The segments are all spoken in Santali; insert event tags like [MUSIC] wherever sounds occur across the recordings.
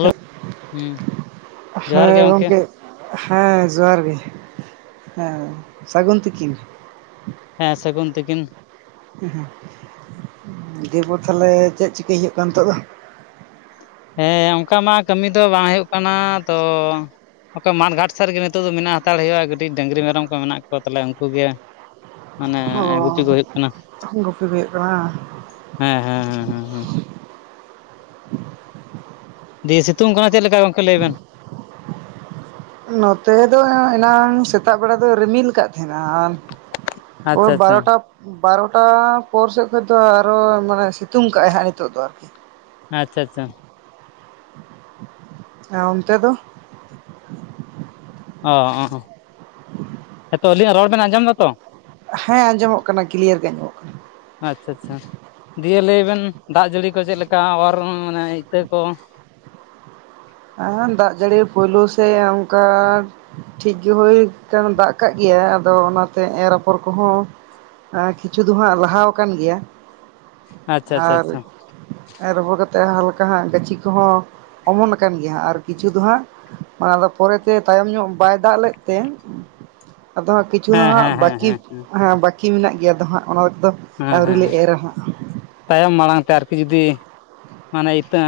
ᱦᱮᱞᱳ ᱦᱩᱸ ᱡᱚᱦᱟᱨ ᱜᱮ ᱦᱮᱸ ᱜᱚᱝᱠᱮ ᱦᱮᱸ ᱡᱚᱦᱟᱨ ᱜᱮ ᱦᱮᱸ ᱥᱟᱹᱜᱩᱱ ᱛᱤᱠᱤᱱ ᱦᱮᱸ ᱥᱟᱹᱜᱩᱱ ᱛᱤᱠᱤᱱ ᱦᱩᱸ ᱦᱩᱸ ᱫᱮᱵᱚ ᱛᱟᱦᱚᱞᱮ ᱪᱮᱜ ᱪᱤᱠᱟᱹᱭ ᱦᱩᱭᱩᱜ ᱠᱟᱱ ᱱᱤᱛᱚᱜ ᱫᱚ ᱦᱮᱸ ᱚᱝᱠᱟ ᱢᱟ ᱠᱟᱹᱢᱤ ᱫᱚ ᱵᱟᱝ ᱦᱩᱭᱩᱜ ᱠᱟᱱᱟ ᱛᱚ ᱚᱠᱟ ᱢᱟᱴ ᱜᱷᱟᱴ ᱥᱮᱜ ᱨᱮᱜᱤ ᱱᱤᱛᱚᱜ ᱫᱚ ᱢᱮᱱᱟᱜ ᱦᱟᱛᱟᱲ ᱦᱩᱭᱩᱜᱼᱟ ᱠᱟᱹᱴᱤᱡ ᱰᱟᱹᱝᱨᱤ ᱢᱮᱨᱚᱢ ᱠᱚ ᱢᱮᱱᱟᱜ ᱠᱚᱣᱟ ᱛᱟᱞᱮᱭᱟ ᱩᱱᱠᱩ ᱜᱮ ᱢᱟᱱᱮ ᱜᱩᱯᱤ ᱠᱚ ᱚ ᱦᱳᱭᱳᱜ ᱠᱟᱱᱟ ᱜᱩᱯᱤ ᱠᱚ ᱦᱩᱭᱩᱜ ᱠᱟᱱᱟ ᱦᱮᱸ ᱦᱮᱸ ᱦᱮᱸ ᱦᱮᱸ ᱦᱩᱸ ᱫᱤᱭᱮ ᱥᱤᱛᱩᱝ ᱠᱟᱱᱟ ᱪᱮᱜ ᱞᱮᱠᱟ ᱜᱚᱝᱠᱮ ᱞᱟᱹᱭ ᱵᱮᱱ ᱱᱚᱛᱮ ᱫᱚ ᱮᱱᱟᱝ ᱥᱮᱛᱟᱜ ᱵᱮᱲᱟ ᱫᱚ ᱨᱤᱢᱤᱞ ᱠᱟᱜ ᱛᱟᱦᱮᱱᱟ ᱳᱭ ᱟᱪᱪᱷᱟ ᱟᱪᱪᱷᱟ ᱵᱟᱨᱚᱴᱟ ᱵᱟᱨᱚᱴᱟ ᱯᱚᱨ ᱥᱮᱜ ᱠᱷᱚᱡ ᱫᱚ ᱟᱨ ᱦᱚᱸ ᱢᱟᱱᱮ ᱥᱤᱛᱩᱝ ᱠᱟᱜᱟᱭ ᱦᱟᱸᱜ ᱱᱤᱛᱚᱜ ᱫᱚ ᱟᱨᱠᱤ ᱟᱪᱪᱷᱟ ᱟᱪᱪᱷᱟ ᱦᱮᱸ ᱚᱱᱛᱮ ᱫᱚ ᱚ [UNINTELLIGIBLE] ᱦᱤᱛᱚᱜ ᱟᱹᱞᱤᱧᱟᱜ ᱨᱚᱲ ᱵᱮᱱ ᱟᱸᱡᱚᱢ ᱫᱟᱛᱚ ᱦᱮᱸ ᱟᱸᱡᱚᱢᱚᱜ ᱠᱟᱱᱟ ᱠᱞᱤᱭᱟᱨ ᱜᱮ ᱟᱸᱡᱚᱢᱚᱜ ᱠᱟᱱᱟ ᱟᱪᱪᱷᱟ ᱟᱪᱪᱷᱟ ᱫᱤᱭᱮ ᱞᱟᱹᱭ ᱵᱮᱱ ᱫᱟᱜ ᱡᱟᱹᱲᱤ ᱠᱚ ᱪᱮᱜ ᱞᱮᱠᱟ ᱟᱵᱟᱨ ᱢᱟᱱᱮ ᱤᱛᱟᱹ ᱠᱚ ᱫᱟᱜ ᱡᱟᱹᱲᱤ ᱯᱳᱭᱞᱳ ᱥᱮ ᱚᱝᱠᱟ ᱴᱷᱤᱠ ᱜᱮ ᱦᱳᱭ ᱠᱟᱱ ᱫᱟᱜ ᱠᱟᱜ ᱜᱮᱭᱟᱭ ᱟᱫᱚ ᱚᱱᱟ ᱛᱮ ᱮᱨ ᱟᱯᱚᱨ ᱠᱚᱦᱚᱸ ᱟ ᱠᱤᱪᱷᱩ ᱫᱚ ᱦᱟᱸᱜ ᱞᱟᱦᱟᱣ ᱟᱠᱟᱱ ᱜᱮᱭᱟ ᱟᱪᱪᱷᱟ ᱟᱪᱪᱷᱟ ᱟᱨ ᱟᱪᱪᱷᱟ ᱮᱨ ᱟᱯᱷᱚᱨ ᱠᱟᱛᱮ ᱦᱟᱞᱠᱟ ᱦᱟᱸᱜ ᱜᱟᱹᱪᱷᱤ ᱠᱚᱦᱚᱸ ᱚᱢᱚᱱ ᱠᱟᱱ ᱜᱮᱭᱟ ᱦᱟᱸᱜ ᱟᱨ ᱠᱤᱪᱷᱩ ᱫᱚ ᱦᱟᱸᱜ ᱢᱟᱱᱮ ᱟᱫᱚ ᱯᱚᱨᱮ ᱛᱮ ᱛᱟᱭᱚᱢ ᱧᱚᱜ ᱵᱟᱭ ᱫᱟᱜ ᱞᱮᱜ ᱛᱮ ᱟᱫᱚ ᱦᱟᱸᱜ ᱠᱤᱪᱷᱩ ᱦᱮᱸ ᱦᱟᱸᱜ ᱦᱮᱸ ᱦᱮᱸ ᱵᱟᱠᱤ ᱦᱮᱸ ᱦᱮᱸ ᱵᱟᱠᱤ ᱢᱮᱱᱟᱜ ᱜᱮᱭᱟ ᱫᱚ ᱦᱟᱸᱜ ᱚᱱᱟᱫᱚ ᱦᱮᱸ ᱦᱮᱸ ᱛᱟᱭᱚᱢ ᱢᱟᱲᱟᱝ ᱛᱮ ᱟᱨᱠᱤ ᱡᱩᱫᱤ ᱢᱟᱱᱮ ᱤᱛᱟᱹ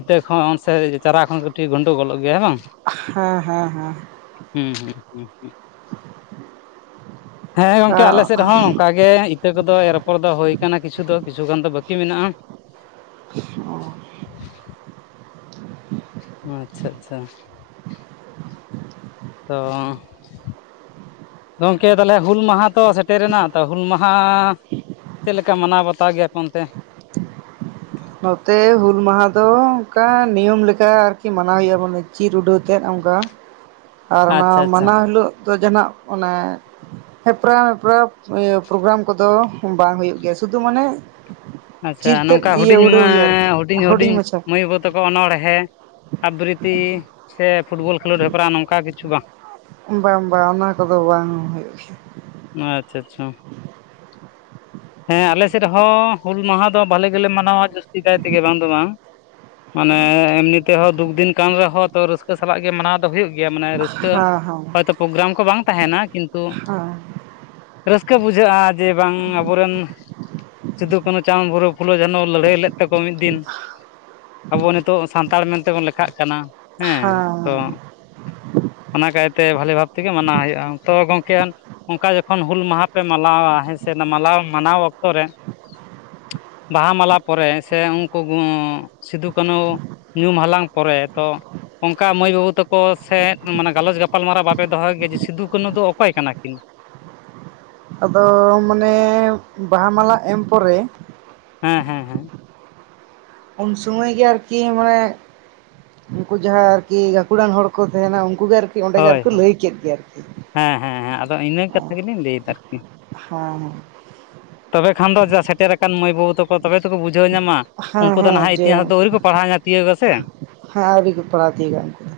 ᱤᱛᱟᱹ ᱠᱷᱚᱱ ᱥᱮ ᱪᱟᱨᱟ ᱠᱷᱚᱱ ᱠᱟᱹᱴᱤᱡ ᱜᱳᱱᱰᱳᱜᱳᱞᱚᱜ ᱜᱮᱭᱟ ᱦᱮᱸ ᱵᱟᱝ ᱦᱮᱸ ᱦᱮᱸ ᱦᱩᱸ ᱦᱩᱸ ᱦᱩᱸ ᱦᱩᱸ ᱦᱮᱸ ᱜᱚᱝᱠᱮ ᱟᱞᱮ ᱥᱮᱜ ᱨᱮᱦᱚᱸ ᱱᱚᱝᱠᱟ ᱜᱮ ᱤᱛᱟᱹ ᱠᱚ ᱫᱚ ᱮᱨ ᱟᱯᱷᱚᱨ ᱫᱚ ᱦᱳᱭ ᱠᱟᱱᱟ ᱠᱤᱪᱷᱩ ᱫᱚ ᱠᱤᱪᱷᱩ ᱜᱟᱱ ᱫᱚ ᱵᱟᱹᱠᱤ ᱢᱮᱱᱟᱜᱼᱟ [UNINTELLIGIBLE] ᱟᱪᱪᱷᱟ ᱟᱪᱪᱷᱟ ᱛᱚ ᱜᱚᱝᱠᱮ ᱛᱟᱦᱚᱞᱮ ᱦᱩᱞ ᱢᱟᱦᱟ ᱛᱚ ᱥᱮᱴᱮᱨᱮᱱᱟ ᱛᱚ ᱦᱩᱞ ᱢᱟᱦᱟ ᱪᱮᱜ ᱞᱮᱠᱟ ᱢᱟᱱᱟᱣ ᱵᱟᱛᱟᱣ ᱜᱮᱭᱟᱯᱮ ᱚᱱᱛᱮ ᱱᱚᱛᱮ ᱦᱩᱞ ᱢᱟᱦᱟ ᱫᱚ ᱚᱝᱠᱟ ᱱᱤᱭᱚᱢ ᱞᱮᱠᱟ ᱟᱨᱠᱤ ᱢᱟᱱᱟᱣ ᱦᱩᱭᱩᱜ ᱟ ᱵᱚᱞᱮ ᱪᱤᱨ ᱩᱰᱟᱹᱣᱛᱮᱫ ᱚᱱᱠᱟ ᱟᱨ ᱚᱱᱟ ᱟᱪᱪᱷᱟ ᱟᱪᱪᱷᱟ ᱢᱟᱱᱟᱣ ᱦᱤᱞᱳᱜ ᱫᱚ ᱡᱟᱦᱟᱸᱱᱟᱜ ᱚᱱᱮ [UNINTELLIGIBLE] ᱯᱨᱳᱜᱜᱨᱟᱢ ᱠᱚᱫᱚ ᱵᱟᱝ ᱦᱩᱭᱩᱜ ᱜᱮᱭᱟ ᱥᱩᱫᱩ ᱢᱟᱱᱮ ᱟᱪᱪᱷᱟ ᱪᱤᱨᱛᱮᱫ ᱱᱚᱝᱠᱟ ᱤᱭᱟᱹ ᱦᱩᱰᱤᱧ ᱢᱟᱹᱻᱻ ᱩᱰᱟᱹᱣ ᱦᱩᱭᱩᱜᱼᱟ ᱟᱨᱠᱤ ᱦᱩᱰᱤᱧ ᱦᱩᱰᱤᱧ ᱢᱟᱪᱷᱟ ᱢᱟᱹᱭ ᱵᱟᱹᱵᱩ ᱛᱟᱠᱚ ᱚᱱᱚᱬᱦᱮᱸ ᱟᱵᱵᱨᱤᱛᱤ ᱥᱮ ᱯᱷᱩᱴᱵᱚᱞ ᱠᱷᱮᱞᱳᱰ ᱦᱮᱯᱨᱟᱣ ᱱᱚᱝᱠᱟ ᱠᱤᱹᱪᱷᱩ ᱵᱟᱝ ᱵᱟᱝ ᱵᱟᱝ ᱚᱱᱟ ᱠᱚᱫᱚ ᱵᱟᱝ ᱦᱩᱭᱩᱜᱹ ᱜᱮᱼᱭᱟ ᱟᱪᱪᱷᱟ ᱟᱪᱪᱷᱟ ᱦᱮᱸ ᱟᱞᱮ ᱥᱮᱫ ᱦᱚᱸ ᱦᱩᱞ ᱡᱟᱦᱟᱸ ᱫᱚ ᱵᱷᱟᱞᱮ ᱜᱮᱹᱞᱮ ᱢᱟᱱᱟᱣᱟ ᱡᱟᱹᱥᱛᱤ ᱠᱟᱭ ᱛᱮᱜᱮ ᱵᱟᱝ ᱫᱚ ᱵᱟᱝ ᱢᱟᱹᱱᱮ ᱮᱢᱱᱤ ᱛᱮᱦᱚᱸ ᱫᱩᱠ ᱫᱤᱱ ᱠᱟᱱᱟᱱ ᱨᱮᱦᱚᱸ ᱛᱚ ᱨᱟᱹᱥᱠᱟᱹ ᱥᱟᱞᱟᱜ ᱜᱮ ᱢᱟᱱᱟᱼᱣ ᱦᱩᱭᱩᱜᱹ ᱜᱮᱼᱭᱟ ᱢᱟᱹᱱᱮ ᱨᱟᱹᱥᱠᱟᱹ ᱜᱮᱭᱟ ᱦᱮᱸ ᱦᱚᱭᱛᱳ ᱯᱨᱳᱜᱨᱼᱟᱢ ᱠᱚ ᱵᱟᱝ ᱛᱟᱦᱮᱱᱟ ᱠᱤᱱᱛᱩ ᱦᱮᱸ ᱨᱟᱹᱥᱠᱟᱹ ᱵᱩᱡᱷᱟᱹᱜᱼᱟ ᱡᱮ ᱵᱟᱝᱹ ᱟᱵᱚᱨᱮᱱ ᱥᱤᱫᱩᱼ ᱠᱟᱹᱱᱩ ᱪᱟᱸᱫᱽ ᱵᱩᱨᱩ ᱯᱷᱩᱞᱳ ᱡᱮᱱᱚ ᱞᱟᱹᱲᱦᱟᱹᱭ ᱞᱮᱫ ᱛᱮᱟᱠᱚ ᱢᱤᱫ ᱫᱤᱱᱹ ᱟᱵᱚ ᱱᱤᱛᱳᱜ ᱥᱟᱱᱛᱟᱲ ᱢᱮᱱᱹᱛᱮᱵᱚᱱ ᱞᱮᱹᱠᱷᱟᱜ ᱠᱟᱱᱟ ᱦᱮᱸ ᱛᱚ [INAUDIBLE] ᱚᱱᱟ ᱠᱟᱭᱛᱮ ᱵᱷᱟᱞᱮ ᱵᱷᱟᱵᱽ ᱛᱮᱸᱜᱮ ᱢᱟᱱᱟᱼᱣ ᱦᱩᱭᱩᱜᱼᱟ ᱛᱚ ᱜᱚᱝᱹᱠᱮ ᱚᱱᱠᱟᱹ ᱡᱚᱹᱠᱷᱚᱱ ᱦᱩᱞ ᱡᱟᱦᱟᱸ ᱯᱮ ᱢᱟᱞᱟᱣᱼᱟ ᱦᱮᱸ ᱥᱮ ᱢᱟᱹᱞᱟᱣ ᱢᱟᱱᱟᱼᱣ ᱚᱠᱛᱚ ᱨᱮ ᱵᱟᱦᱟ ᱢᱟᱞᱟᱹ ᱯᱚᱨᱮ ᱥᱮ ᱩᱱᱠᱩ ᱥᱤᱫᱩ ᱠᱟᱹᱱᱩ ᱧᱩᱢ ᱦᱟᱹᱞᱟᱝ ᱯᱚᱨᱮ ᱛᱚ ᱚᱱᱠᱟ ᱢᱟᱹᱭ ᱵᱟᱹᱵᱩ ᱛᱟᱠᱚ ᱥᱮᱫ ᱢᱟᱹᱱᱮ ᱜᱟᱞᱚᱪ ᱜᱟᱯᱟᱞᱢᱟᱨᱟᱣ ᱵᱟᱯᱮ ᱫᱚᱦᱚᱼᱭ ᱜᱮᱼᱭᱟ ᱡᱮ ᱥᱤᱫᱩ ᱠᱟᱹᱱᱩ ᱫᱚ ᱚᱼᱠᱚᱭ ᱠᱟᱱᱟ ᱠᱤᱱ ᱟᱼᱫᱚ ᱢᱟᱹᱱᱮ ᱵᱟᱦᱟ ᱢᱟᱞᱟᱹ ᱮᱢ ᱯᱚᱨᱮ ᱦᱮᱸ ᱦᱮᱸ ᱦᱮᱸ ᱩᱱ ᱥᱚᱢᱚᱼᱭ ᱜᱮ ᱟᱨᱹᱠᱤ ᱢᱟᱹᱱᱮ ᱩᱱᱠᱩ ᱡᱟᱦᱟᱸ ᱟᱨᱹᱠᱤ ᱜᱟᱹᱠᱷᱩᱲᱟᱱ ᱦᱚᱲᱹ ᱠᱚ ᱛᱟᱦᱮᱱᱟᱹ ᱩᱱᱠᱩ ᱜᱮ ᱟᱨᱹᱠᱤ ᱚᱸᱰᱮᱜ ᱦᱳᱭ ᱟᱨᱠᱚ ᱦᱳᱭ ᱞᱟᱹᱭ ᱠᱮᱫ ᱜᱮ ᱟᱨᱹᱠᱤ ᱦᱮᱸ ᱦᱮᱸ ᱦᱮᱸ ᱟᱼᱫᱚ ᱤᱱᱟᱹ ᱠᱟᱛᱷᱟᱹ ᱜᱮᱹᱞᱤᱧ ᱞᱟᱹᱭᱮᱫᱟ ᱟᱨᱹᱠᱤ ᱦᱮᱸ ᱛᱚᱵᱮ ᱠᱷᱟᱱᱹ ᱫᱚ ᱡᱟ ᱥᱮᱴᱮᱨ ᱟᱼᱠᱟᱱ ᱢᱟᱹᱭ ᱵᱟᱹᱵᱩ ᱛᱟᱠᱚ ᱛᱚᱵᱮ ᱛᱠᱚ ᱵᱩᱡᱷᱟᱹᱣ ᱧᱟᱢᱟᱹ ᱦᱮᱸ ᱩᱱᱠᱩ ᱫᱚ ᱦᱮᱸ ᱱᱟᱦᱟᱼᱜ ᱡᱮ ᱤᱛᱤᱦᱟᱸᱟᱥ ᱨᱮ ᱫᱚ ᱟᱹᱣᱨᱤ ᱠᱚ ᱯᱟᱲᱹᱦᱟᱣᱧᱟᱹ ᱛᱤᱭᱳᱜᱟᱹ ᱥᱮ ᱦᱮᱸ ᱦᱮᱸ ᱟᱹᱣᱨᱤ ᱠᱚ ᱯᱟᱲᱦᱟᱣ ᱛᱤᱭᱳᱜᱟ ᱩᱱᱠᱩ ᱫᱚ᱾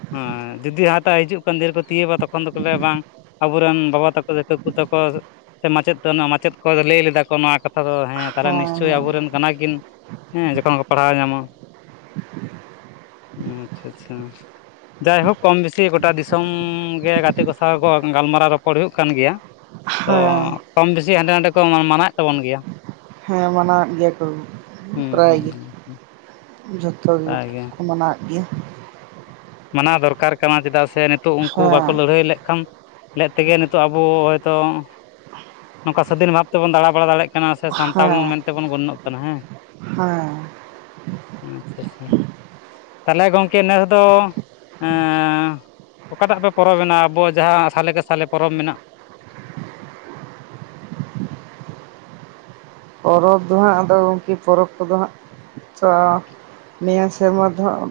ᱡᱩᱫᱤ ᱦᱟᱛᱟᱜ ᱦᱤᱡᱩᱜ ᱠᱟᱱᱹ ᱫᱤᱭᱮ ᱠᱚ ᱛᱤᱭᱳᱵᱟᱹ ᱛᱚ ᱠᱷᱚᱱ ᱫᱚ ᱠᱚ [INAUDIBLE] ᱵᱟᱝ ᱟᱵᱚᱨᱮᱱ ᱵᱟᱵᱟ ᱛᱟᱠᱚ ᱫᱤᱠᱩ ᱠᱚ ᱛᱟᱠᱚ ᱥᱮ ᱢᱟᱹᱪᱮᱫ ᱢᱟᱹᱪᱮᱫ ᱠᱚ ᱞᱟᱹᱭ ᱞᱮᱫᱟ ᱠᱚ ᱱᱚᱹᱣᱟ ᱠᱟᱛᱷᱟᱹ ᱠᱟᱛᱷᱟᱹ ᱫᱚ ᱦᱮᱸ ᱛᱟᱦᱚᱸᱞᱮ ᱱᱤᱥᱪᱳᱼᱭ ᱟᱵᱚᱨᱮᱱ ᱠᱟᱱᱟᱹᱠᱤᱱ ᱦᱮᱸ ᱡᱚᱹᱠᱷᱚᱱ ᱠᱚ ᱯᱟᱲᱦᱟᱼᱣ ᱧᱟᱢᱟᱹ ᱟᱼᱪᱷᱟᱹ ᱟᱼᱪᱷᱟᱹ ᱡᱟᱭᱸᱦᱳᱠ ᱠᱚᱢ ᱵᱮᱥᱤ ᱜᱚᱴᱟᱹ ᱫᱤᱥᱚᱢᱹ ᱜᱮ ᱜᱟᱛᱮ ᱠᱚ ᱥᱟᱶᱟᱣ ᱠᱚᱸ ᱜᱟᱞᱢᱟᱨᱟᱼᱣ ᱨᱚᱯᱚᱲᱹ ᱦᱩᱭᱩᱜᱹ ᱠᱟᱱ ᱜᱮᱼᱭᱟ ᱛᱚ ᱦᱮᱸ ᱠᱚᱢ ᱵᱮᱥᱤ ᱦᱟᱸᱰᱮ ᱱᱟᱰᱮ ᱠᱚ ᱢᱟᱹᱱᱟᱣᱮᱫ ᱛᱟᱵᱚᱱ ᱜᱮᱼᱭᱟᱹ ᱦᱮᱸ ᱢᱟᱹᱱᱟᱣᱮᱫ ᱜᱮᱼᱭᱟ ᱠᱚ ᱦᱩᱸ ᱯᱨᱟᱭ ᱦᱩᱸ ᱜᱮ ᱡᱚᱛᱚ ᱜᱮ ᱚᱱᱠᱟᱜᱮ ᱠᱚᱸ ᱢᱟᱱᱟᱼᱣ ᱟᱸ ᱜᱮᱼᱭᱟᱹ ᱢᱟᱱᱟᱼᱣ ᱫᱚᱨᱠᱟᱨᱹ ᱠᱟᱱᱟ ᱪᱮᱫᱟᱜᱹ ᱥᱮ ᱱᱤᱛᱚᱼᱜ ᱩᱱᱠᱩ ᱵᱟᱹᱠᱚ ᱦᱮᱸ ᱞᱟᱹᱲᱦᱟᱹᱭ ᱞᱮ ᱠᱷᱟᱱᱹ ᱞᱮᱫ ᱛᱮᱜᱮ ᱱᱤᱛᱚᱼᱜ ᱟᱵᱚ ᱦᱚᱭᱸᱛᱚ ᱱᱚᱝᱹᱠᱟ ᱥᱟᱹᱫᱷᱤᱱ ᱵᱷᱟᱵᱽ ᱛᱮᱵᱚᱱ ᱫᱟᱬᱟᱵᱲᱟ ᱫᱟᱲᱮᱭᱟᱜ᱾ ᱠᱟᱱᱟᱹ ᱥᱮ ᱥᱟᱱᱛᱟᱲᱹ ᱦᱮᱸ ᱢᱮᱱᱹᱛᱮᱵᱚᱱ ᱜᱚᱱᱼᱱᱚᱜᱹ ᱠᱟᱱᱟ ᱦᱮᱸ ᱦᱮᱸ ᱟᱼᱪᱷᱟ ᱟᱼᱪᱷᱟ ᱛᱟᱦᱚᱸᱞᱮ ᱜᱚᱝᱹᱠᱮ ᱱᱮᱥ ᱫᱚ᱾ [INAUDIBLE] ᱚᱠᱟᱴᱟᱜᱹ ᱯᱮ ᱯᱚᱨᱚᱵᱽᱮᱱᱟ ᱟᱸᱵᱚ ᱡᱟᱦᱟᱸ ᱥᱟᱞᱮ ᱠᱮᱥᱟᱞᱮ ᱯᱚᱨᱚᱵᱽ ᱢᱮᱱᱟᱜᱼᱟᱹ ᱯᱚᱨᱚᱵᱽ ᱫᱚ ᱦᱟᱸᱜ ᱟᱼᱫᱚ ᱜᱠᱤ ᱯᱚᱨᱚᱵᱽ ᱠᱚᱫᱚᱹ ᱦᱟᱸᱜ ᱪᱷᱟᱹ ᱱᱤᱭᱟᱹ ᱥᱮᱨᱢᱟᱹ ᱫᱚᱹᱦᱚᱸ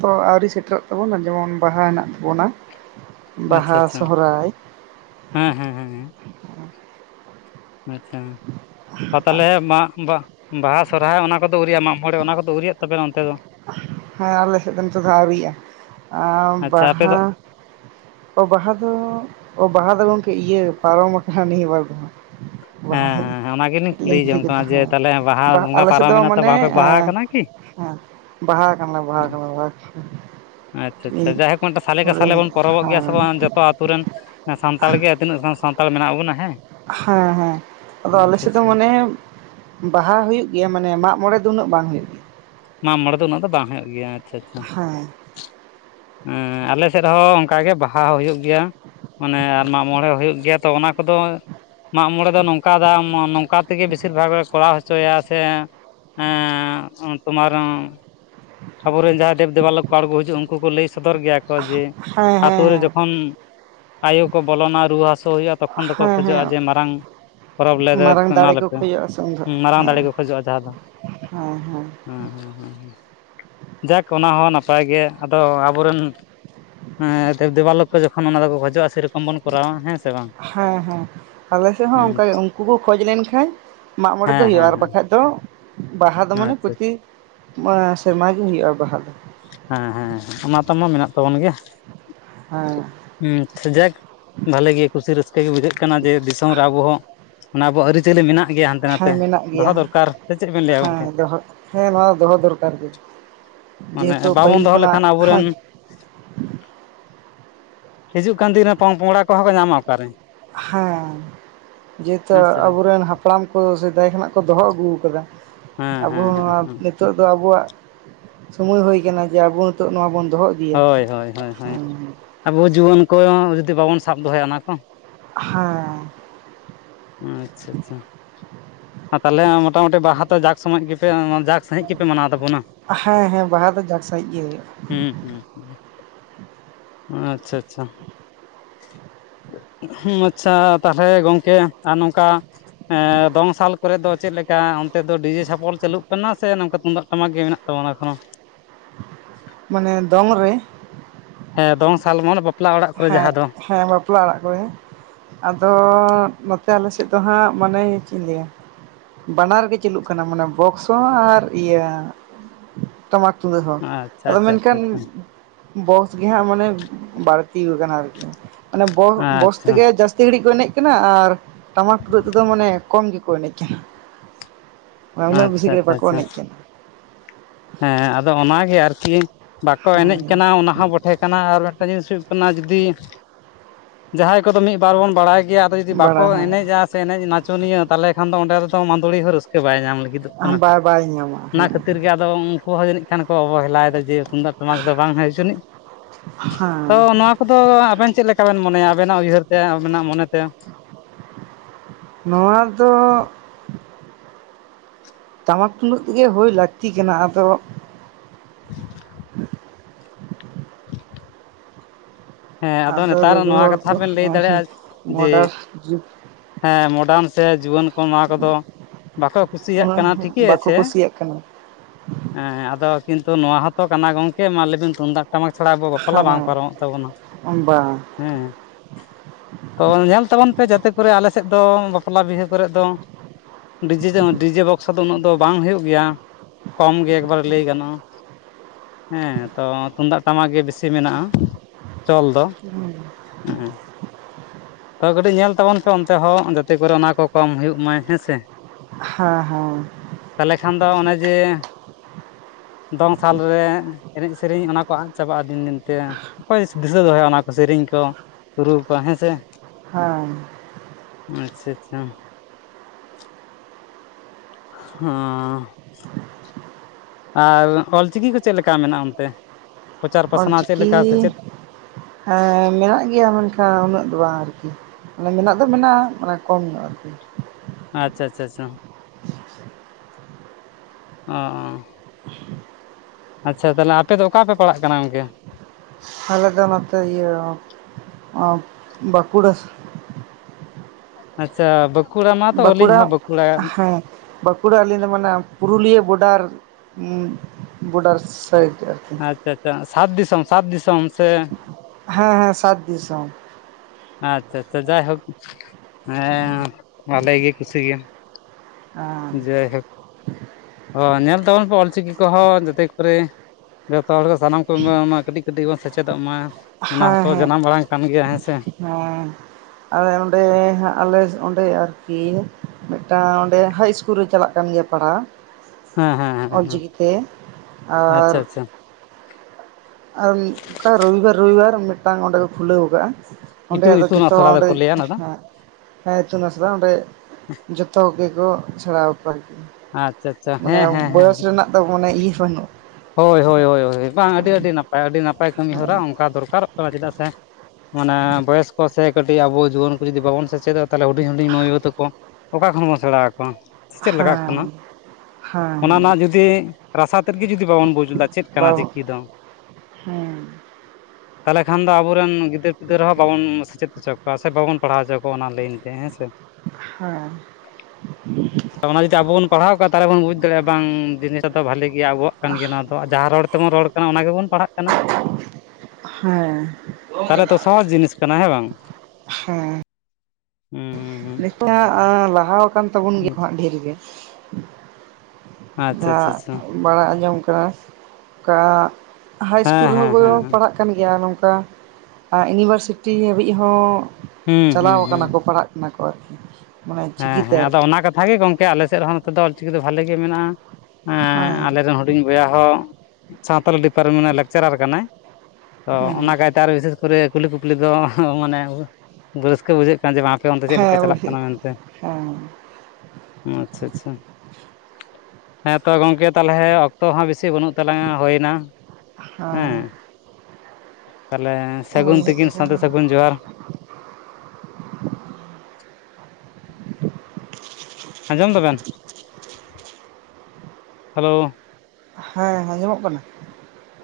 ᱛᱚ ᱟᱹᱣᱨᱤ ᱥᱮᱴᱮᱨᱚᱜ ᱛᱟᱵᱚᱱᱟ ᱡᱮᱹᱢᱚᱱ ᱵᱟᱦᱟᱹ ᱦᱮᱸᱱᱟᱜ ᱛᱟᱵᱚᱱᱟᱹ ᱟᱼᱪᱷᱟ ᱟᱼᱪᱷᱟ ᱦᱮᱸ ᱦᱮᱸ ᱦᱮᱸ ᱦᱮᱸ ᱟᱼᱪᱷᱟ ᱵᱟ ᱛᱟᱦᱚᱸᱞᱮ ᱢᱟᱹ ᱵᱟᱹ ᱵᱟᱦᱟ ᱥᱚᱨᱚᱦᱟᱼᱭ ᱚᱱᱟ ᱠᱚᱫᱚᱹ ᱩᱨᱤᱭᱼᱟ ᱢᱟᱜᱢᱚᱸᱬᱮ ᱚᱱᱟᱹ ᱠᱚᱫᱚᱹ ᱟᱹᱩᱨᱤᱭᱟᱜ ᱛᱟᱵᱮᱱᱟ ᱚᱱᱛᱮ ᱫᱚ᱾ ᱦᱮᱸ ᱟᱞᱮ ᱥᱮᱫ ᱫᱚ ᱱᱤᱛᱚᱜ ᱫᱚ ᱦᱟᱨᱤᱣᱜᱼᱟ ᱟᱨ ᱟᱪᱪᱷᱟ ᱟᱯᱮ ᱫᱚ ᱵᱟᱦᱟᱹ ᱚ ᱵᱟᱦᱟᱹ ᱫᱚ ᱵᱟᱦᱟᱹ ᱫᱚ ᱜᱚᱝᱹᱠᱮ ᱤᱭᱟᱹ ᱯᱟᱨᱚᱢ ᱟᱼᱠᱟᱱᱟ ᱱᱤᱦ ᱵᱟᱨ ᱫᱚ᱾ [INAUDIBLE] ᱵᱟᱦᱟ ᱦᱮᱸ ᱚᱱᱟ ᱜᱮᱞᱤᱧ ᱞᱮ ᱠᱩᱞᱤ ᱤ ᱡᱚᱝ ᱠᱮᱫᱟ ᱠᱟᱱᱟ ᱡᱮ ᱦᱮᱸ ᱛᱟᱦᱚᱞᱮ ᱵᱟᱦᱟ ᱵᱟᱦ ᱵᱚᱸᱜᱟ ᱟᱼᱞᱮ ᱥᱮᱫ ᱫᱚ ᱯᱟᱨᱚᱢᱮᱱᱟ ᱛᱚ ᱢᱟᱹᱱᱮ ᱵᱟᱯᱮ ᱵᱟᱦᱟ ᱦᱮᱸ ᱟᱠᱟᱱᱟ ᱠᱤ ᱵᱟᱦᱟ ᱠᱟᱱᱟ ᱞᱮᱸ ᱵᱟᱦᱟ ᱠᱟᱱᱟ ᱞᱮᱸ ᱟᱼᱪᱷᱟ ᱟᱼᱪᱷᱟ ᱡᱟᱸᱟᱭᱦᱳ ᱢ ᱢᱤᱫᱴᱮᱱ ᱥᱟᱞᱮ ᱠᱟ ᱥᱟᱞᱮ ᱵᱚᱱ ᱯᱚᱨᱚᱵᱚᱼᱜ ᱜᱮᱼᱭᱟ ᱦᱮᱸ ᱥᱮᱵᱼᱧᱸ ᱡᱚᱛᱚ ᱟᱛᱩ ᱨᱮᱱ ᱥᱟᱱᱛᱟᱲᱹ ᱜᱮᱸ ᱛᱤᱱᱟᱹᱜ ᱥᱟᱣᱜᱸ ᱥᱟᱱᱛᱟᱲᱹ ᱢᱮᱱᱟᱼᱜ ᱵᱚᱱᱟ ᱦᱮᱸ ᱦᱮᱸ ᱦᱮᱸ ᱟᱫᱚ ᱟᱞᱮ ᱟᱪᱪᱷᱟ ᱥᱮᱫ ᱟᱪᱪᱷᱟ ᱢᱟᱱᱮ ᱵᱟᱦᱟ ᱦᱩᱭᱩᱜ ᱜᱮᱭᱟ ᱢᱟᱱᱮ ᱢᱟᱜ ᱢᱚᱬᱮ ᱫᱚ ᱩᱱᱟᱹᱜ ᱵᱟᱝ ᱦᱩᱭᱩᱜ ᱜᱮᱭᱟ ᱢᱚᱲ ᱫᱚᱱᱟᱹᱜ ᱫᱚ ᱵᱟᱝ ᱦᱩᱭᱩᱜ ᱜᱮᱭᱟ ᱟᱪᱪᱷᱟ ᱟᱷᱟ ᱦᱮᱸ ᱟᱞᱮ ᱥᱮᱫ ᱦᱚᱸ ᱚᱱᱠᱟᱜᱮ ᱵᱟᱦᱟ ᱦᱚᱸ ᱦᱩᱭᱩᱜ ᱜᱮᱭᱟ ᱢᱟᱱᱮ ᱟᱨ ᱢᱟᱜ ᱢᱚᱬᱮ ᱦᱩᱭᱩᱜ ᱜᱮᱭᱟ ᱛᱚ ᱚᱱᱟ ᱠᱚᱫᱚ ᱢᱟᱜ ᱢᱚᱬᱮ ᱫᱚ ᱱᱚᱝᱠᱟ ᱫ ᱱᱚᱝᱠᱟ ᱛᱮᱜᱮ ᱵᱮᱥᱤᱨ ᱵᱷᱟᱜᱽ ᱠᱚᱨᱟᱣ ᱦᱚᱪᱚ ᱦᱚᱪᱚᱭᱟ ᱥᱮ ᱛᱳᱢᱟᱨ ᱟᱵᱚᱨᱮᱱ ᱡᱟᱦᱟᱸᱭ ᱫᱮᱵᱼ ᱫᱮᱵᱟᱞ ᱠᱚ ᱟᱬᱜᱚ ᱦᱤᱡᱩᱜᱼᱟ ᱩᱱᱠᱩ ᱠᱚ ᱞᱟᱹᱭ ᱥᱚᱫᱚᱨ ᱜᱮᱭᱟ ᱠᱚ ᱡᱮ ᱦᱮᱸ ᱟᱛᱳ ᱦᱮᱸ ᱨᱮ ᱦᱮᱸ ᱡᱚᱠᱷᱚᱱ ᱟᱭᱳ ᱠᱚ ᱵᱚᱞᱚᱱᱟ ᱨᱩᱣᱟᱹ ᱦᱟᱹᱥᱩ ᱦᱩᱭᱩᱜᱼᱟ ᱛᱚᱠᱷᱚᱱ ᱫᱚᱠᱚ ᱦᱮᱸ ᱠᱷᱚᱡᱚᱜᱼᱟ ᱦᱮᱸ ᱡᱮ ᱢᱟᱨᱟᱝ ᱯᱚᱨᱚᱵᱽ ᱞᱮ ᱢᱟᱨᱟᱝ ᱫᱟᱲᱮ ᱠᱚ ᱮᱢᱟᱞᱮᱯᱮ ᱠᱷᱚᱡᱚᱜᱼᱟ ᱥᱮ ᱩᱱ ᱡᱚᱦᱚᱜ ᱢᱟᱨᱟᱝ ᱫᱟᱲᱮ ᱦᱮᱸ ᱠᱚ ᱠᱷᱚᱡᱚᱜᱼᱟ ᱡᱟᱦᱟᱸ ᱫᱚ ᱦᱮᱸ ᱦᱮᱸ ᱦᱩᱸ ᱦᱩᱸ ᱦᱩᱸ ᱦᱩᱸ ᱡᱟᱠ ᱚᱱᱟ ᱦᱚᱸ ᱱᱟᱯᱟᱭ ᱜᱮ ᱟᱫᱚ ᱟᱵᱚᱨᱮᱱ ᱮᱸ ᱫᱮᱵᱟᱞᱳᱽ ᱡᱚᱠᱷᱱ ᱚᱱᱟᱠᱚ ᱠᱷᱚᱡᱚᱜᱼᱟ ᱥᱤᱨ ᱚᱢ ᱵᱚᱱ ᱠᱚᱨᱟᱣᱟ ᱦᱮᱸ ᱥᱮ ᱵᱟᱝ ᱦᱮᱸ ᱦᱮᱸ ᱟᱞᱮᱥᱮᱫ ᱦᱚᱸ ᱦᱮᱸ ᱚᱱᱠᱟ ᱩᱱᱠᱩ ᱠᱚ ᱠᱷᱚᱚᱡ ᱞᱮᱱᱠᱷᱟᱱ ᱢᱟᱜ ᱢᱚᱬᱮ ᱫᱚ ᱦᱩᱭᱩᱜᱼᱟ ᱦᱮᱸ ᱟᱨ ᱦᱮᱸ ᱵᱟᱠᱷᱟᱡ ᱫᱚ ᱵᱟᱦᱟ ᱫᱚ ᱢᱟᱱᱮ ᱟᱪᱪᱷᱟ ᱯᱚᱛᱤ ᱥᱮᱨᱢᱟ ᱜᱮ ᱦᱩᱭᱩᱜᱼᱟ ᱵᱟᱦᱟ ᱫᱚ ᱦᱮᱸ ᱦᱮᱸ ᱚᱱᱟ ᱛᱚ ᱢᱟ ᱢᱮᱱᱟᱜ ᱛᱟᱵᱚᱱ ᱜᱮ ᱦᱮᱸ ᱦᱸ ᱥᱡᱟᱠ ᱵᱷᱟᱮᱜ ᱜᱮ ᱠᱩᱥᱤ ᱨᱟᱹᱥᱠᱟᱹ ᱜᱮ ᱵᱩᱡᱷᱟᱹᱜ ᱠᱟᱱᱟ ᱡᱮ ᱫᱤᱥᱚᱢ ᱨᱮ ᱟᱵᱚ ᱦᱚᱸ ᱚᱱᱟ ᱟᱵᱚᱣᱟᱜ ᱟᱹᱨᱤᱪᱟᱹᱞᱤ ᱢᱮᱱᱟᱜ ᱜᱮᱭᱟ ᱦᱟᱱᱛᱮ ᱦᱮᱸ ᱱᱟᱛᱮ ᱢᱮᱱᱟᱜ ᱫᱚᱦᱚ ᱜᱮᱭᱟ ᱫᱚᱨᱠᱟᱨ ᱥᱮ ᱪᱮᱫ ᱵᱮᱱ ᱞᱟᱹᱭᱟ ᱜᱚᱝᱠᱮ ᱦᱮᱸ ᱫᱚᱦᱚ ᱦᱮᱸ ᱱᱚᱣᱟ ᱫᱚᱦᱚ ᱫᱚᱨᱠᱟᱨ ᱜᱮ ᱢᱟᱱᱮ ᱡᱮᱦᱮᱛᱩ ᱵᱟᱵᱚᱱ ᱯᱟᱹᱦᱤᱞ ᱫᱚᱦᱚ ᱠᱷᱚᱱᱟᱜ ᱞᱮᱠᱷᱟᱱ ᱟᱵᱚᱨᱮᱱ ᱦᱤᱡᱩᱜ ᱠᱟᱱ ᱫᱤᱱ ᱨᱮ ᱯᱚᱝᱯᱚᱝᱲᱟ ᱠᱚᱦᱚᱸ ᱠᱚ ᱧᱟᱢᱟ ᱚᱠᱟᱨᱮ ᱦᱮᱸ ᱡᱮᱚ ᱦᱮᱸ ᱥᱮ ᱵᱟᱝ ᱟᱵᱚᱨᱮᱱ ᱦᱟᱯ ᱦᱟᱯᱲᱟᱢ ᱠᱚ ᱥᱮᱫᱟᱭ ᱠᱷᱚᱱᱟᱜ ᱠᱚ ᱫᱚᱦᱚ ᱟᱹᱜᱩ ᱟᱠᱟᱫᱟ ᱦᱮᱸ ᱟᱵᱚ ᱦᱮᱸ ᱦᱚᱸ ᱦᱮᱸ ᱱᱚᱣᱟ ᱦᱮᱸ ᱱᱤᱛᱚᱜ ᱫᱚ ᱟᱵᱩᱣᱟᱜ ᱥᱳᱢᱚᱭ ᱦᱳᱭ ᱟᱠᱟᱱᱟ ᱡᱮ ᱟᱵᱚ ᱱᱤᱛᱚᱜ ᱱᱚᱣᱟ ᱵᱚᱱ ᱫᱚᱦᱚ ᱦᱚ ᱦᱳᱭ ᱦᱳᱭ ᱦᱳᱭ ᱟᱵᱚ ᱡᱩᱣᱟᱹᱱ ᱠᱚ ᱡᱩᱫᱤ ᱵᱟᱵᱚᱱ ᱥᱟᱵ ᱫᱚᱦᱚᱭᱟ ᱚᱱᱟ ᱠᱚ ᱦᱮᱸ ᱟᱪᱪᱷᱟ ᱟᱪᱪᱷᱟ ᱛᱟᱦᱚᱞᱮ ᱢᱚᱴᱟᱢᱩᱴᱤ ᱵᱟᱦᱟ ᱛᱚ ᱡᱟᱠ ᱥᱚᱢᱚᱭ ᱜᱮᱯᱮ ᱡᱟᱠ ᱥᱟᱺᱦᱤᱡ ᱜᱮᱯᱮ ᱢᱟᱱᱟᱣ ᱛᱟᱵᱚᱱᱟ ᱦᱮᱸ ᱦᱮᱸ ᱵᱟᱦᱟ ᱫᱚ ᱡᱟᱠ ᱥᱟᱺᱦᱤᱡ ᱜᱮ ᱦᱩᱭᱩᱜ ᱦᱩᱸ ᱦᱩᱸ ᱦᱩᱸ ᱟᱪᱪᱷᱟ ᱟᱪᱪᱷᱟ ᱟᱪᱪᱷᱟ ᱛᱟᱦᱚᱞᱮ ᱜᱚᱝᱠᱮ ᱟᱨ ᱱᱚᱝᱠᱟ ᱫᱚᱝ ᱥᱟᱞ ᱠᱚᱨᱮ ᱫᱚ ᱪᱮᱫᱞ ᱞᱮᱠᱟ ᱚᱱᱛᱮ ᱫᱚ ᱰᱤᱡᱮ ᱪᱷᱟᱯᱚᱞ ᱪᱟᱹᱞᱩᱜ ᱠᱟᱱᱟ ᱥᱮ ᱱᱚᱝᱠᱟ ᱛᱩᱢᱫᱟᱜ ᱴᱟᱢᱟᱜᱠ ᱜᱮ ᱢᱮᱱᱟᱜ ᱛᱟᱵᱚᱱᱟ ᱮ ᱠᱷᱚᱱᱚᱱᱳ ᱢᱟᱱᱮ ᱫᱚᱝ ᱨᱮ ᱦᱮᱸ ᱫᱚᱝ ᱥᱟᱞᱢᱟᱱ ᱵᱟᱯᱞᱟ ᱚᱲᱟᱜ ᱠᱚᱨᱮ ᱦᱮᱸ ᱡᱟᱦᱟᱸ ᱫᱚ ᱦᱮᱸ ᱵᱟᱯᱞᱟ ᱚᱲᱟᱜ ᱠᱚᱨᱮ ᱟᱫᱚ ᱱᱚᱛᱮ ᱟᱞᱮᱥᱮᱫ ᱫᱚ ᱦᱟᱸᱜ ᱢᱟᱱᱮ ᱪᱮᱫ ᱤᱧ ᱞᱟᱹᱭᱟ? ᱵᱟᱱᱟᱨ ᱜᱮ ᱪᱟᱹᱞᱩᱜ ᱠᱟᱱᱟ ᱢᱮ ᱵᱚᱠᱥ ᱦᱚᱸ ᱟᱨ ᱤᱭᱟᱹ ᱴᱟᱢᱟᱠ ᱛᱩᱢᱫᱟᱹᱜ ᱦᱚᱸ ᱟᱪᱪᱷᱟ ᱟᱫᱚ ᱟᱪᱪᱷᱟ ᱟᱪᱪᱷᱟ ᱢᱮᱱᱠᱷᱟᱱ ᱵᱚᱥ ᱜᱮᱦᱟᱸᱜ ᱢᱟᱱᱮ ᱵᱟᱹᱲᱛᱤ ᱠᱟᱱᱟ ᱟᱨᱠᱤ ᱢᱟᱱᱮ ᱵᱚᱥ ᱟᱪᱪᱷᱟ ᱛᱮᱜᱮ ᱡᱟᱹᱛᱤ ᱛᱤ ᱜᱷᱲᱤᱡ ᱠᱚ ᱮᱱᱮᱡ ᱠᱟᱱᱟ ᱟᱨ ᱴᱟᱢᱟᱠ ᱴᱩᱫᱟᱹᱜ ᱛᱮᱫᱚ ᱢᱟᱱᱮ ᱠᱚᱢ ᱜᱮᱠᱚ ᱮᱱᱮᱡ ᱠᱟᱱᱟ᱾ ᱟᱱ ᱩᱱᱟᱹ ᱟᱪᱪᱷᱟ ᱵᱮᱥᱤᱤᱡ ᱟᱪᱪᱷᱟ ᱵᱟᱠᱚ ᱟᱪᱪᱷᱟ ᱮᱱᱮᱡ ᱠᱟᱱᱟ᱾ ᱦᱮᱸ ᱟᱫᱚ ᱚᱱᱟᱜᱮ ᱟᱨᱠᱤ ᱵᱟᱠᱚ ᱮᱱᱮᱡ ᱦᱮᱸ ᱠᱟᱱᱟ ᱚᱱᱟ ᱦᱚᱸ ᱛᱟᱦᱮᱸ ᱠᱟᱱᱟ ᱟᱨ ᱢᱤᱫᱴᱟᱝ ᱡᱤᱱᱤᱥ ᱦᱩᱭᱩᱜ ᱠᱟᱱᱟ ᱡᱩᱫᱤ ᱡᱟᱦᱟᱸᱭ ᱠᱚᱫᱚ ᱢᱤᱫ ᱵᱟᱨ ᱵᱚᱱ ᱵᱟᱲᱟᱭ ᱜᱮᱭᱟ᱾ ᱡᱩᱫᱤ ᱵᱟᱠᱚ ᱵᱟᱲᱟᱭ ᱦᱮᱸ ᱮᱱᱮᱡᱼᱟ ᱥᱮ ᱮᱱᱮᱡ ᱱᱟᱪᱚᱱᱤᱭᱟᱹ ᱛᱟᱦᱚᱞᱮ ᱠᱷᱟᱱ ᱫᱚ ᱚᱸᱰᱮ ᱫᱚ ᱢᱫᱲᱤ ᱦᱚᱸ ᱨᱟᱹᱥᱠᱟᱹ ᱵᱟᱭ ᱧᱟᱢ ᱞᱮᱼᱟ ᱞᱟᱹᱜᱤᱫᱚᱜ ᱠᱟᱱᱟ ᱵᱟᱭ ᱵᱟᱭ ᱧᱟᱢᱟ ᱚᱱᱟ ᱦᱮᱸ ᱠᱷᱟᱹᱛᱤᱨ ᱜᱮ ᱟᱫᱚ ᱩᱱᱠᱩ ᱦᱚᱸ ᱡᱟᱹᱱᱤᱡ ᱠᱷᱟᱱ ᱠᱚ ᱚᱵᱚᱦᱮᱞᱟᱭᱮᱫᱟ ᱡᱮ ᱛᱩᱢᱫᱟᱜ ᱛᱚᱢᱟᱠ ᱫᱚ ᱵᱟᱝ ᱦᱮ ᱡᱟᱹᱱᱤᱡ ᱛᱚ ᱦᱮᱸ ᱱᱚᱣᱟ ᱟᱫᱚ ᱟᱵᱮᱱ ᱪᱮᱫ ᱞᱮᱠᱟᱵᱮᱱ ᱢᱚᱱᱮᱭᱟ ᱟᱵᱮᱱᱟᱜ ᱩᱭᱦᱟᱹᱨᱛᱮ ᱟᱵᱮᱱᱟᱜ ᱢᱚᱱᱮᱛᱮ? ᱱᱚᱣᱟ ᱫᱚ ᱴᱟᱢᱟᱠ ᱛᱩᱢᱫᱟᱹᱜ ᱛᱮᱜᱮ ᱦᱩᱭ ᱞᱟᱹᱠᱛᱤ ᱠᱟᱱᱟ ᱟᱫᱚ ᱦᱮᱸ ᱟᱫᱚ ᱱᱮᱛᱟᱨ ᱨᱩᱨᱩ ᱱᱚᱣᱟ ᱦᱚᱲ ᱠᱟᱛᱷᱟ ᱠᱚ ᱵᱮᱱ ᱞᱟᱹᱭ ᱫᱟᱲᱮᱭᱟᱜᱼᱟ ᱡᱮ ᱢᱚᱰᱟᱨ ᱡᱩᱜᱽ ᱦᱮᱸ ᱢᱚᱰᱟᱨᱱ ᱥᱮ ᱡᱩᱣᱟᱹᱱ ᱠᱚ ᱱᱚᱣᱟ ᱠᱚᱫᱚ ᱵᱟᱠᱚ ᱠᱩᱥᱤᱭᱟᱜ ᱩᱱᱟᱹᱜ ᱠᱟᱱᱟ ᱴᱷᱤᱠ ᱴᱷᱤᱠᱮ ᱵᱟᱠᱚ ᱟᱪᱷᱮ ᱠᱩᱥᱤᱭᱟᱜ ᱠᱟᱱᱟ ᱦᱮᱸ ᱟᱫᱚ ᱠᱤᱱᱛᱩ ᱱᱚᱣᱟ ᱦᱚᱸᱛᱚ ᱠᱟᱱᱟ ᱜᱚᱝᱠᱮ ᱢᱟ ᱟᱞᱮᱵᱮᱱ ᱛᱩᱢᱫᱟᱜ ᱴᱟᱢ ᱴᱟᱢᱟᱠ ᱪᱷᱟᱲᱟ ᱟᱵᱚ ᱵᱟᱯᱞᱟ ᱵᱟᱝ ᱯᱟᱨᱚᱢᱚᱜ ᱛᱟᱵᱚᱱᱟ ᱵᱟᱝ ᱦᱮᱸ ᱛᱚ ᱧᱮᱞ ᱛᱟᱵᱚᱱ ᱯᱮ ᱡᱟᱛᱮ ᱠᱚᱨᱮ ᱟᱞᱮ ᱥᱮᱫ ᱫᱚ ᱵᱟᱯᱞᱟ ᱵᱤᱦᱟᱹ ᱠᱚᱨᱮ ᱫᱚ ᱰᱤᱡᱮ ᱫᱚ ᱰᱤᱡᱮ ᱵᱚᱠᱥ ᱫᱚ ᱩᱱᱟᱹᱜ ᱫᱚ ᱵᱟᱝ ᱦᱩᱭᱩᱜ ᱜᱮᱭᱟ ᱠᱚᱢ ᱜᱮ ᱮᱠᱵᱟᱨᱮ ᱞᱟᱹᱭ ᱜᱟᱱᱚᱜᱼᱟ ᱦᱮᱸ ᱛᱚ ᱛᱩᱢᱫᱟᱜ ᱴᱟᱢᱟᱠ ᱜᱮ ᱵᱤᱥᱤ ᱢᱮᱱᱟᱜᱼᱟ ᱪᱚᱞ ᱫᱚ ᱦᱮᱸ ᱛᱚ ᱠᱟᱹᱴᱤᱡ ᱧᱮᱞ ᱛᱟᱵᱚᱱ ᱯᱮ ᱚᱱᱛᱮ ᱦᱚᱸ ᱡᱟᱛᱮ ᱠᱚᱨᱮ ᱚᱱᱟ ᱠᱚ ᱠᱚᱢ ᱦᱩᱭᱩᱜ ᱢᱟᱭ ᱦᱮᱸᱥᱮ ᱦᱮᱸ ᱦᱮᱸ ᱛᱟᱦᱚᱞᱮ ᱠᱷᱟᱱ ᱫᱚ ᱚᱱᱮ ᱡᱮ ᱫᱚᱝ ᱥᱟᱞᱨᱮ ᱮᱱᱮᱡ ᱥᱮᱨᱮᱧ ᱚᱱᱟ ᱠᱚ ᱟᱫ ᱪᱟᱵᱟᱜᱼᱟ ᱫᱤᱱ ᱫᱤᱱᱛᱮ ᱚᱠᱚᱭ ᱫᱤᱥᱟᱹ ᱫᱚᱦᱚ ᱚᱱᱟ ᱠᱚ ᱥᱮᱨᱮᱧ ᱠᱚ ᱨᱩᱨᱩᱩᱣ ᱠᱚᱣᱟ ᱦᱮᱸ ᱥᱮᱮ ᱦᱮᱸ ᱟᱪᱪᱷᱟ ᱟᱪᱪᱷᱟ ᱦᱮᱸ ᱟᱨ ᱚᱞ ᱪᱤᱠᱤ ᱠᱚ ᱪᱮᱫᱞ ᱞᱮᱠᱟ ᱢᱮᱱᱟᱜᱼᱟ ᱚᱱᱛᱮ ᱯᱨᱚᱪᱟᱨ ᱯᱟᱥᱱᱟᱣ ᱪᱮᱫ ᱚᱞᱪᱤᱠᱤ ᱞᱮᱠᱟ ᱥᱮ ᱪᱮᱫ ᱦᱮᱸ ᱢᱮᱱᱟᱜ ᱜᱮᱭᱟ ᱢᱮᱱᱠᱷᱟᱱ ᱩᱱᱟᱹᱜ ᱫᱚ ᱵᱟᱝ ᱟᱨᱠᱤ ᱢᱟᱱᱮ ᱢᱮᱱᱟᱜ ᱫᱚ ᱢᱮᱱᱟᱜᱼᱟ ᱢᱟᱱᱮ ᱠᱚᱢ ᱧᱚᱜ ᱟᱨᱠᱤ ᱟᱪᱪᱷᱟ ᱟᱪᱪᱷᱟ ᱟᱪᱪᱷᱟ ᱚ ᱟᱪᱪᱷᱟ ᱛᱟᱦᱚᱞᱮ ᱟᱯᱮ ᱫᱚ ᱚᱠᱟ ᱯᱮ ᱯᱟᱲᱦᱟᱜ ᱠᱟᱱᱟ ᱜᱚᱢᱠᱮ ᱟᱞᱮ ᱫᱚ ᱱᱚᱛ ᱤᱭᱟᱹ ᱵᱟᱸᱠᱩᱲᱟ ᱟᱪᱪᱷᱟ ᱵᱟᱸᱠᱩᱲᱟ ᱢᱟᱛᱚ ᱟᱹᱞᱤᱧ ᱦᱚᱸ ᱵᱟᱸᱠᱩᱲᱟ ᱦᱮᱸ ᱵᱟᱸᱠᱩᱲᱟ ᱟᱹᱞᱤᱧ ᱫᱚ ᱢᱟᱱᱮ ᱯᱩᱨᱩᱞᱤᱭᱟᱹ ᱵᱚᱰᱟᱨ ᱵᱚᱰᱟᱨ ᱥᱟᱭᱤᱰ ᱟᱨ ᱟᱪᱪᱷᱟ ᱟᱪᱪᱷᱟ ᱥᱟᱛ ᱫᱤᱥᱚᱢ ᱥᱟᱛ ᱫᱤᱥᱚᱢ ᱥᱮ ᱦᱮᱸ ᱦᱮᱸ ᱥᱟᱛ ᱫᱤᱥᱚᱢ ᱟᱪᱪᱷᱟ ᱟᱪᱪᱷᱟ ᱡᱟᱭᱦᱳᱠ ᱦᱮᱸ ᱵᱷᱷᱟᱞᱮ ᱜᱮ ᱠᱩᱥᱤ ᱜᱮᱟᱢ ᱦᱮᱸ ᱡᱟᱭᱦᱳᱠ ᱚ ᱧᱮᱞ ᱛᱟᱵᱚᱱ ᱯᱮ ᱚᱞᱪᱤᱠᱤ ᱠᱚᱦᱚᱸ ᱡᱟᱛᱮ ᱠᱚᱨᱮ ᱡᱚᱛᱚ ᱦᱚᱲ ᱠᱚ ᱥᱟᱱᱟᱢ ᱠᱚ ᱢᱟ ᱠᱟᱹᱴᱤᱡ ᱠᱟᱹᱴᱤᱡ ᱵᱚᱱ ᱥᱮᱪᱮᱫᱚᱜ ᱢᱟ ᱚᱱᱟ ᱦᱚᱸᱛᱚ ᱡᱟᱱᱟᱢ ᱵᱟᱲᱟᱝ ᱠᱟᱱ ᱜᱮᱭᱟ ᱦᱮᱸ ᱥᱮ ᱦᱩᱸ ᱟᱞᱮ ᱚᱸᱰᱮ ᱟᱞᱮ ᱚᱸᱰᱮ ᱟᱨᱠᱤ ᱢᱤᱫᱴᱟᱝ ᱚᱸᱰᱮ ᱦᱟᱭ ᱤᱥᱠᱩᱞ ᱨᱮ ᱪᱟᱞᱟᱜ ᱠᱟᱱᱟ ᱠᱟᱱ ᱜᱮᱭᱟ ᱯᱟᱲᱦᱟᱜ ᱦᱮᱸ ᱦᱮᱸ ᱦᱮᱸ ᱚᱞ ᱦᱮᱸ ᱪᱤᱠᱤ ᱛᱮ ᱟᱨ ᱟᱪᱪᱷᱟ ᱟᱪᱪᱷᱟ ᱟᱨ ᱚᱱᱠᱟ ᱨᱚᱵᱤᱵᱟᱨ ᱨᱚᱵᱤᱵᱟᱨ ᱢᱤᱫᱴᱟᱝ ᱚᱸᱰᱮ ᱠᱚ ᱠᱷᱩᱞᱟᱹᱣ ᱟᱠᱟᱫᱼᱟ ᱚᱸᱰᱮ ᱤᱛᱩᱱ ᱟᱫᱚ ᱤᱛᱩᱱ ᱡᱚᱛᱚ ᱟᱥᱲᱟ ᱫᱚᱠᱚ ᱚᱸᱰᱮᱧ ᱞᱟᱹᱭᱟ ᱚᱱᱟ ᱫᱚ ᱦᱮᱸ ᱦᱮᱸ ᱤᱛᱩᱱ ᱟᱥᱲᱟ ᱚᱸᱰᱮ ᱡᱚᱛᱚᱜᱮᱠᱚ ᱥᱮᱬᱟ ᱟᱠᱚᱣᱟ ᱟᱨᱠᱤ ᱟᱪᱪᱷᱟ ᱟᱪᱪᱷᱟ ᱢᱟᱱᱮ ᱦᱮᱸ ᱦᱮᱸ ᱦᱮᱸ ᱵᱚᱭᱚᱥ ᱨᱮᱱᱟᱜ ᱫᱚ ᱢᱟᱱᱮ ᱤᱭᱟᱹ ᱵᱟᱹᱱᱩᱜᱼᱟ ᱦᱳᱭ ᱦᱳᱭ ᱦᱳᱭ ᱵᱟᱝ ᱟᱹᱰᱤ ᱟᱹᱰᱤ ᱱᱟᱯᱟᱭ ᱟᱹᱰᱤ ᱱᱟᱯᱟᱭ ᱠᱟᱹᱢᱤᱦᱚᱨᱟ ᱚᱱᱠᱟ ᱫᱚᱨᱠᱟᱨᱚᱜ ᱠᱟᱱᱟ ᱪᱮᱫᱟᱜ ᱥᱮ ᱢᱟᱱᱮ ᱵᱚᱭᱚᱥ ᱠᱚ ᱥᱮ ᱠᱟᱹᱴᱤᱡ ᱟᱵᱚ ᱡᱩᱣᱟᱹᱱ ᱠᱚ ᱡᱩᱫᱤ ᱵᱟᱵᱚᱱ ᱥᱮᱪᱮᱫᱚᱜᱼᱟ ᱛᱟᱦᱚᱞᱮ ᱦᱩᱰᱤᱧ ᱦᱩᱰᱤᱧ ᱢᱟᱹᱭ ᱵᱵᱩ ᱛᱟᱠᱚ ᱚᱠᱟ ᱠᱷᱚᱱ ᱵᱚᱱ ᱥᱮᱬᱟ ᱟᱠᱚᱣᱟ ᱥᱮᱪᱮᱫ ᱞᱟᱜᱟᱜ ᱠᱟᱱᱟ ᱦᱮᱸ ᱚᱱᱟ ᱦᱮᱸ ᱨᱮᱱᱟᱜ ᱡᱩᱫᱤ ᱨᱟᱥᱟ ᱛᱮᱫ ᱜᱮ ᱡᱩᱫᱤ ᱵᱟᱵᱚᱱ ᱵᱩᱡᱫᱟ ᱪᱮᱫ ᱵᱟ ᱠᱟᱱᱟ ᱪᱤᱠᱤ ᱫᱚ [UNINTELLIGIBLE] ᱛᱟᱦᱚᱞᱮ ᱠᱷᱟᱱ ᱫᱚ ᱟᱵᱚᱨᱮᱱ ᱜᱤᱫᱟᱹᱨᱼ ᱛᱟᱦᱟᱞᱮ ᱟᱵᱚᱨᱤᱱ ᱜᱤᱫᱟᱨ ᱯᱤᱫᱟᱹᱨ ᱦᱚᱸ ᱵᱟᱵᱚᱱ ᱥᱮᱪᱮᱫ ᱦᱚᱪᱚ ᱠᱚᱣᱟ ᱥᱮ ᱵᱟᱵᱚᱱ ᱯᱟᱲᱦᱟᱣ ᱦᱚᱪᱚ ᱠᱚᱣᱟ ᱚᱱᱟ ᱞᱟᱹᱭᱤᱱ ᱛᱮ ᱦᱮᱸ ᱥᱮ ᱦᱮᱸ ᱛᱚ ᱚᱱᱟ ᱡᱩᱫᱤ ᱟᱵᱚ ᱵᱚᱱ ᱯᱟᱲᱦᱟᱣ ᱠᱚᱣᱟ ᱛᱟᱦᱚᱞᱮ ᱵᱚᱱ ᱵᱩᱡᱽ ᱫᱟᱲᱮᱭᱟᱜᱼᱟ ᱵᱟᱝ ᱡᱤᱱᱤᱥ ᱟᱫᱚ ᱵᱷᱟᱹᱞᱤ ᱜᱮᱭᱟ ᱟᱵᱚᱣᱟᱜ ᱠᱟᱱ ᱜᱮᱭᱟ ᱱᱚᱣᱟ ᱫᱚ ᱛᱚ ᱡᱟᱦᱟᱸ ᱨᱚᱲ ᱛᱮᱵᱚᱱ ᱨᱚᱲ ᱠᱟᱱᱟ ᱚᱱᱟ ᱜᱮᱵᱚᱱ ᱯᱟᱲᱦᱟᱜ ᱠᱟᱱᱟ ᱦᱮᱸ ᱛᱟᱦᱚᱞᱮ ᱛᱚ ᱥᱚᱦᱡᱽ ᱡᱤᱱᱤᱥ ᱠᱟᱱᱟ ᱦᱮᱸ ᱵᱟᱝ ᱦᱮᱸ ᱦᱩᱸ ᱦᱩᱸ ᱦᱩᱸ [UNINTELLIGIBLE] ᱞᱟᱦᱟ ᱟᱠᱟᱱ ᱛᱟᱵᱚᱱ ᱜᱮᱭᱟ ᱦᱟᱸᱜ ᱰᱷᱮᱨ ᱜᱮ ᱢᱤᱫ ᱟᱪᱪᱷᱟ ᱟᱪᱪᱷᱟ ᱫᱷᱟᱣ‌ ᱟᱪᱪᱷᱟ ᱵᱟᱲᱟᱭ ᱟᱸᱡᱚᱢ ᱠᱟᱱᱟ ᱚᱱᱠᱟ ᱦᱟᱭ ᱤᱥᱠᱩᱞ ᱦᱮᱸ ᱨᱮᱦᱚᱸ ᱦᱮᱸ ᱠᱚ ᱦᱮᱸ ᱦᱚᱸ ᱦᱮᱸ ᱯᱟᱲᱦᱟᱜ ᱠᱟᱱ ᱜᱮᱭᱟ ᱱᱚᱝᱠᱟ ᱤᱭᱩᱱᱤᱵᱷᱟᱨᱥᱤᱴᱤ ᱦᱟᱹᱵᱤᱡ ᱦᱚᱸ ᱦᱩᱸ ᱦᱩᱸ ᱪᱟᱞᱟᱣ ᱦᱩᱸ ᱟᱠᱟᱱᱟ ᱠᱚ ᱯᱟᱲᱦᱟᱜ ᱠᱟᱱᱟ ᱠᱚ ᱟᱨᱠᱤ ᱢᱟᱱᱮ ᱦᱮᱸ ᱪᱤᱠᱤᱛᱮ ᱦᱮᱸ ᱟᱫᱚ ᱟᱨᱠᱤ ᱚᱱᱟ ᱠᱟᱛᱷᱟ ᱜᱮ ᱜᱚᱝᱠᱮ ᱟᱞᱮ ᱥᱮᱫ ᱨᱮᱦᱚᱸ ᱱᱚᱛᱮ ᱫᱚ ᱚᱞᱪᱤᱠᱤ ᱫᱚ ᱵᱷᱟᱞᱤ ᱜᱮ ᱢᱮᱱᱟᱜᱼᱟ᱾ ᱦᱮᱸ ᱟᱞᱮ ᱨᱤᱱ ᱦᱚᱲ ᱦᱩᱰᱤᱧ ᱵᱚᱭᱦᱟ ᱦᱚᱸ ᱥᱟᱶᱛᱟᱞᱤ ᱰᱤᱯᱟᱨᱴᱢᱮᱱᱴ ᱨᱮᱱ ᱞᱮᱠᱪᱟᱨᱟᱨ ᱠᱟᱱᱟᱭ, ᱛᱚ ᱚᱱᱟ ᱦᱮᱸ ᱠᱟᱭ ᱱᱮᱛᱟᱨ ᱵᱤᱥᱮᱥ ᱠᱚᱨᱮ ᱠᱩᱞᱦᱤ ᱠᱩᱯᱞᱤ ᱫᱚ ᱢᱟᱱᱮ ᱨᱟᱹᱥᱠᱟᱹ ᱵᱩᱡᱷᱟᱹᱜ ᱠᱟᱱᱟ ᱪᱮ ᱵᱟᱝ ᱟᱯᱮ ᱚᱱᱛᱮ ᱪᱮᱫ ᱞᱮᱠᱟ ᱦᱮᱸ ᱪᱟᱞᱟᱜ ᱵᱩᱡᱷᱟ. ᱠᱟᱱᱟ ᱢᱮᱱᱛᱮ ᱜ-ᱟ ᱦᱮᱸ ᱟᱪᱪᱷᱟ ᱟᱪᱪᱷᱟ ᱦᱮᱸ ᱛᱚ ᱜᱚᱝᱠᱮ ᱛᱟᱦᱚᱞᱮ ᱚᱠᱛᱚ ᱦᱚᱸ ᱵᱮᱥᱤ ᱵᱟᱹᱱᱩᱜ ᱛᱟᱞᱟᱝᱟ ᱦᱩᱭᱱᱟ ᱦᱮᱸ ᱛᱟᱦᱚᱞᱮ ᱦᱳᱭ ᱥᱟᱹᱜᱩᱱ ᱦᱮᱡ ᱛᱤᱠᱤᱱ ᱥᱟᱱᱛᱮ ᱟᱠᱟᱱᱟ ᱥᱟᱹᱜᱩᱱ ᱡᱚᱦᱟᱨ ᱟᱸᱡᱚᱢ ᱰᱟᱵᱮᱱ ᱦᱮᱞᱳᱣ ᱦᱮᱸ ᱟᱸᱡᱢᱚᱜ ᱠᱟᱱᱟ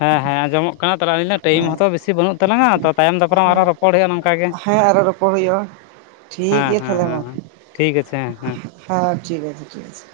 ᱦᱮᱸ ᱦᱮᱸ ᱟᱸᱡᱚᱢᱚᱜ ᱠᱟᱱᱟ ᱛᱟᱦᱚᱞᱮ ᱴᱟᱭᱤᱢ ᱦᱚᱸᱛᱚ ᱵᱮᱥᱤ ᱵᱟᱹᱱᱩᱜ ᱛᱟᱞᱟᱝᱟ ᱛᱟᱭᱚᱢ ᱫᱟᱯᱟᱨᱟᱢ ᱦᱮᱸ ᱟᱨᱦᱚᱸ ᱨᱚᱯᱚᱲ ᱦᱩᱭᱩᱜᱼᱟ ᱱᱚᱝᱠᱟ ᱜᱮ ᱦᱮᱸ ᱟᱨᱚ ᱨᱚᱯᱚᱲ ᱦᱩᱭᱩᱜᱼᱟ ᱴᱷᱤᱠ ᱦᱮᱸ ᱜᱮᱭᱟ ᱦᱮᱸ ᱛᱟᱦᱚᱞᱮ ᱢᱟ ᱦᱮᱸ ᱦᱮᱸ, ᱴᱷᱤᱠ ᱟᱪᱷᱮ ᱦᱮᱸ ᱦᱮᱸ ᱦᱮᱸ ᱴᱷᱤᱠ ᱟᱪᱷᱮ ᱴᱷᱤᱠ ᱟᱪᱷᱮ